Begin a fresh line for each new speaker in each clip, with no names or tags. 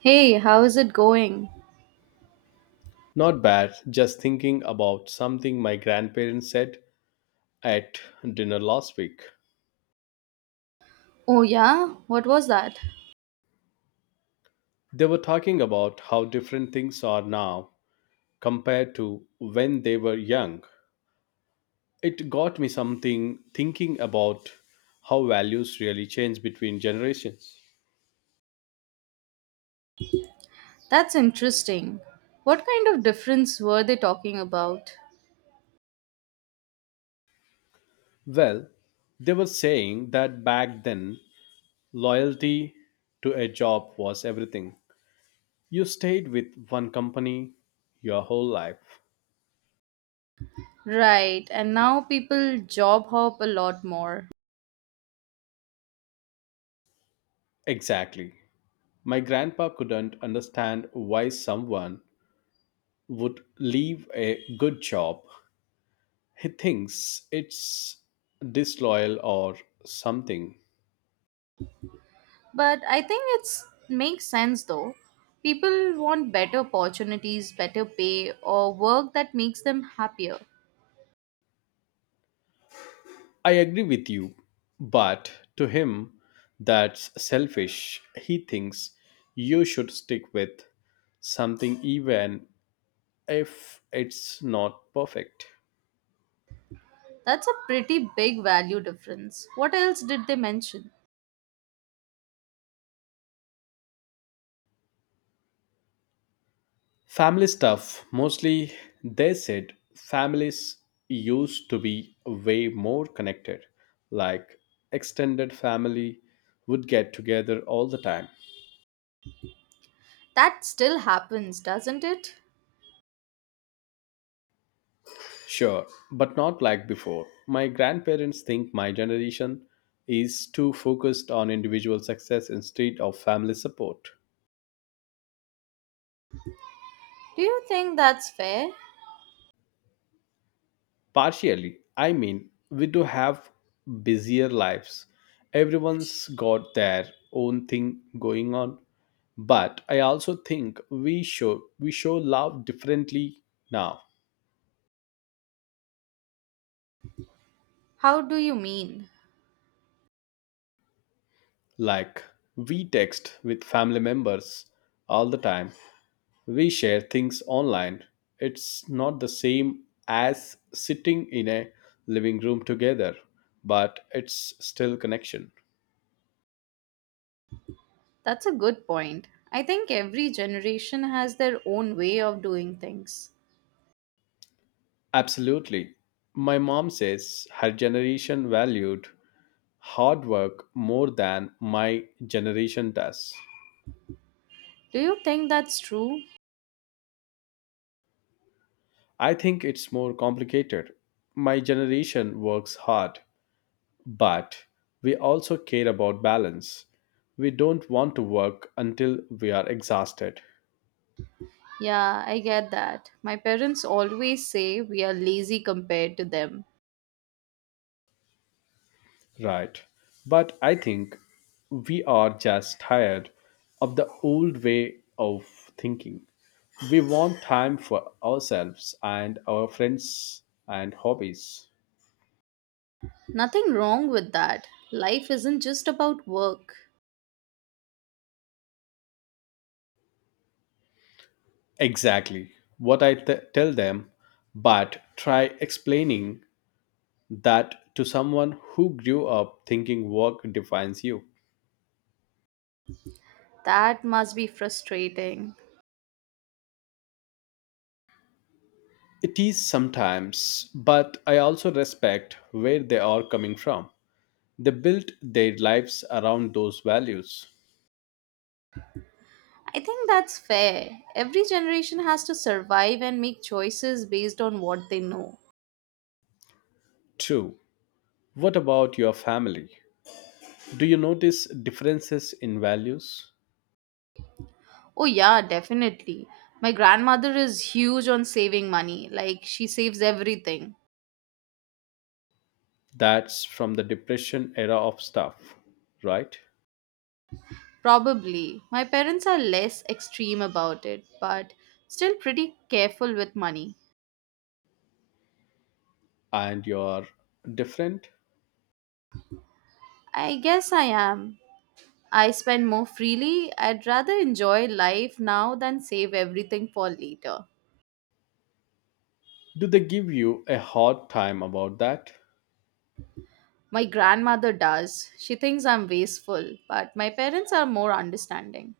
Hey, how is it going?
Not bad, just thinking about something my grandparents said at dinner last week.
Oh, yeah? What was that?
They were talking about how different things are now compared to when they were young. It got me something thinking about how values really change between generations.
That's interesting. What kind of difference were they talking about?
Well, they were saying that back then, loyalty to a job was everything. You stayed with one company your whole life.
Right, and now people job hop a lot more.
Exactly. My grandpa couldn't understand why someone would leave a good job. He thinks it's disloyal or something.
But I think it's makes sense though. People want better opportunities, better pay, or work that makes them happier.
I agree with you, but to him, that's selfish. He thinks you should stick with something even if it's not perfect.
That's a pretty big value difference. What else did they mention?
Family stuff. Mostly, they said families used to be way more connected. Like, extended family would get together all the time.
That still happens, doesn't it?
Sure, but not like before. My grandparents think my generation is too focused on individual success instead of family support.
Do you think that's fair?
Partially, I mean, we do have busier lives. Everyone's got their own thing going on. But I also think we show love differently now.
How do you mean?
Like, we text with family members all the time. We share things online. It's not the same as sitting in a living room together, but it's still connection.
That's a good point. I think every generation has their own way of doing things.
Absolutely. My mom says her generation valued hard work more than my generation does.
Do you think that's true?
I think it's more complicated. My generation works hard, but we also care about balance. We don't want to work until we are exhausted,
Yeah, I get that. My parents always say we are lazy compared to them.
right? But I think we are just tired of the old way of thinking. We want time for ourselves and our friends and hobbies.
Nothing wrong with that. Life isn't just about work.
Exactly what I tell them, but try explaining that to someone who grew up thinking work defines you.
That must be frustrating.
It is sometimes, but I also respect where they are coming from. They built their lives around those values.
I think that's fair. Every generation has to survive and make choices based on what they know.
True. What about your family? Do you notice differences in values?
Oh, yeah, definitely. My grandmother is huge on saving money. Like, she saves everything.
That's from the depression era of stuff, right?
Probably. My parents are less extreme about it, but still pretty careful with money.
And you're different?
I guess I am. I spend more freely. I'd rather enjoy life now than save everything for later.
Do they give you a hard time about that?
My grandmother does. She thinks I'm wasteful, but my parents are more understanding.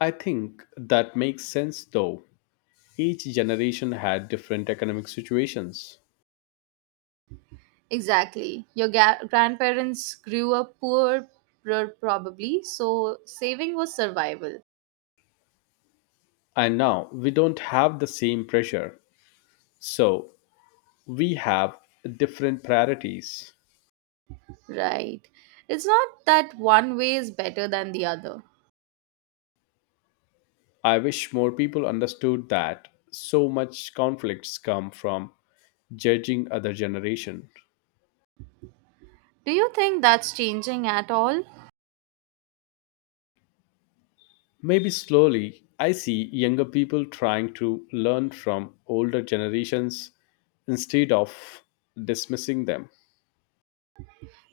I think that makes sense though. Each generation had different economic situations.
Exactly. Your grandparents grew up poor, probably, so saving was survival.
And now we don't have the same pressure. So we have different priorities.
Right. It's not that one way is better than the other.
I wish more people understood that so much conflicts come from judging other generation.
Do you think that's changing at all?
Maybe slowly I see younger people trying to learn from older generations instead of dismissing them.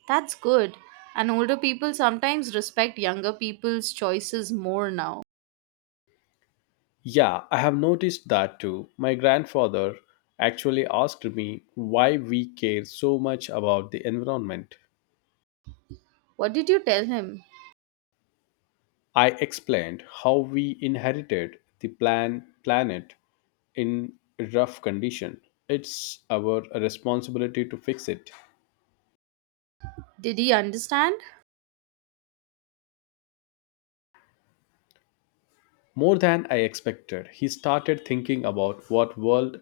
That's good. And older people sometimes respect younger people's choices more now.
Yeah, I have noticed that too. My grandfather actually asked me why we care so much about the environment.
What did you tell him?
I explained how we inherited the planet in rough condition. It's our responsibility to fix it.
Did he understand?
More than I expected, he started thinking about what world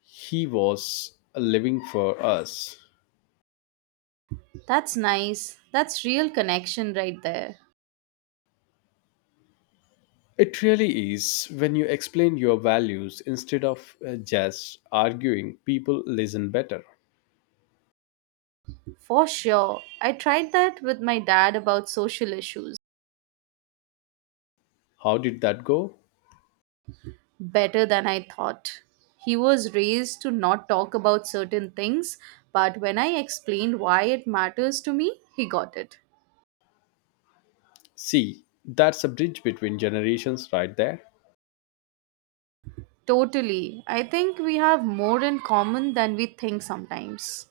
he was living for us.
That's nice. That's real connection right there.
It really is. When you explain your values instead of just arguing, people listen better.
For sure. I tried that with my dad about social issues.
How did that go?
Better than I thought. He was raised to not talk about certain things, but when I explained why it matters to me, he got it.
See, that's a bridge between generations right there.
Totally. I think we have more in common than we think sometimes.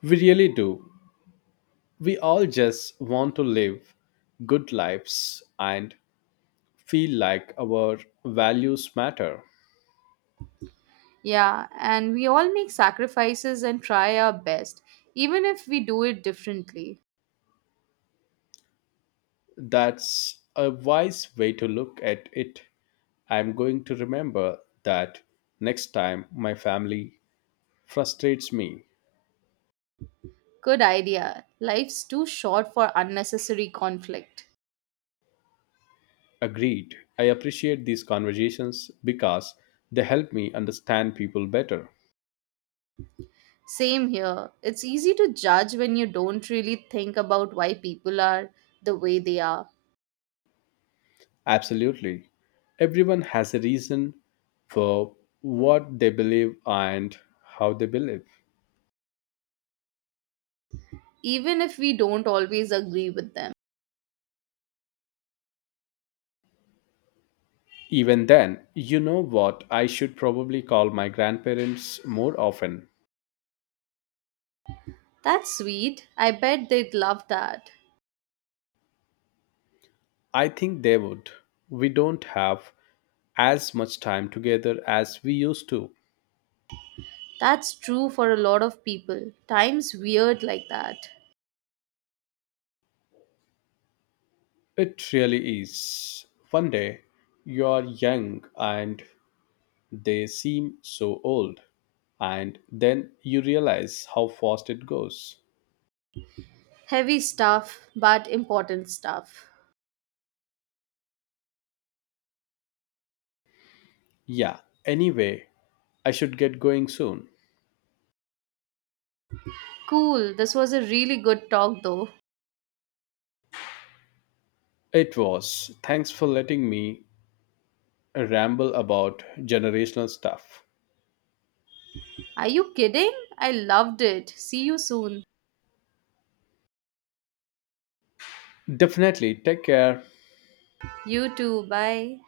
We really do. We all just want to live good lives and feel like our values matter.
Yeah, and we all make sacrifices and try our best, even if we do it differently.
That's a wise way to look at it. I'm going to remember that next time my family frustrates me.
Good idea. Life's too short for unnecessary conflict.
Agreed. I appreciate these conversations because they help me understand people better.
Same here. It's easy to judge when you don't really think about why people are the way they are.
Absolutely. Everyone has a reason for what they believe and how they believe.
Even if we don't always agree with them.
Even then, you know what? I should probably call my grandparents more often.
That's sweet. I bet they'd love that.
I think they would. We don't have as much time together as we used to.
That's true for a lot of people. Time's weird like that.
It really is. One day, you're young and they seem so old. And then you realize how fast it goes.
Heavy stuff, but important stuff.
Yeah, anyway, I should get going soon.
Cool. This was a really good talk, though.
It was. Thanks for letting me ramble about generational stuff.
Are you kidding? I loved it. See you soon.
Definitely, take care.
You too. Bye.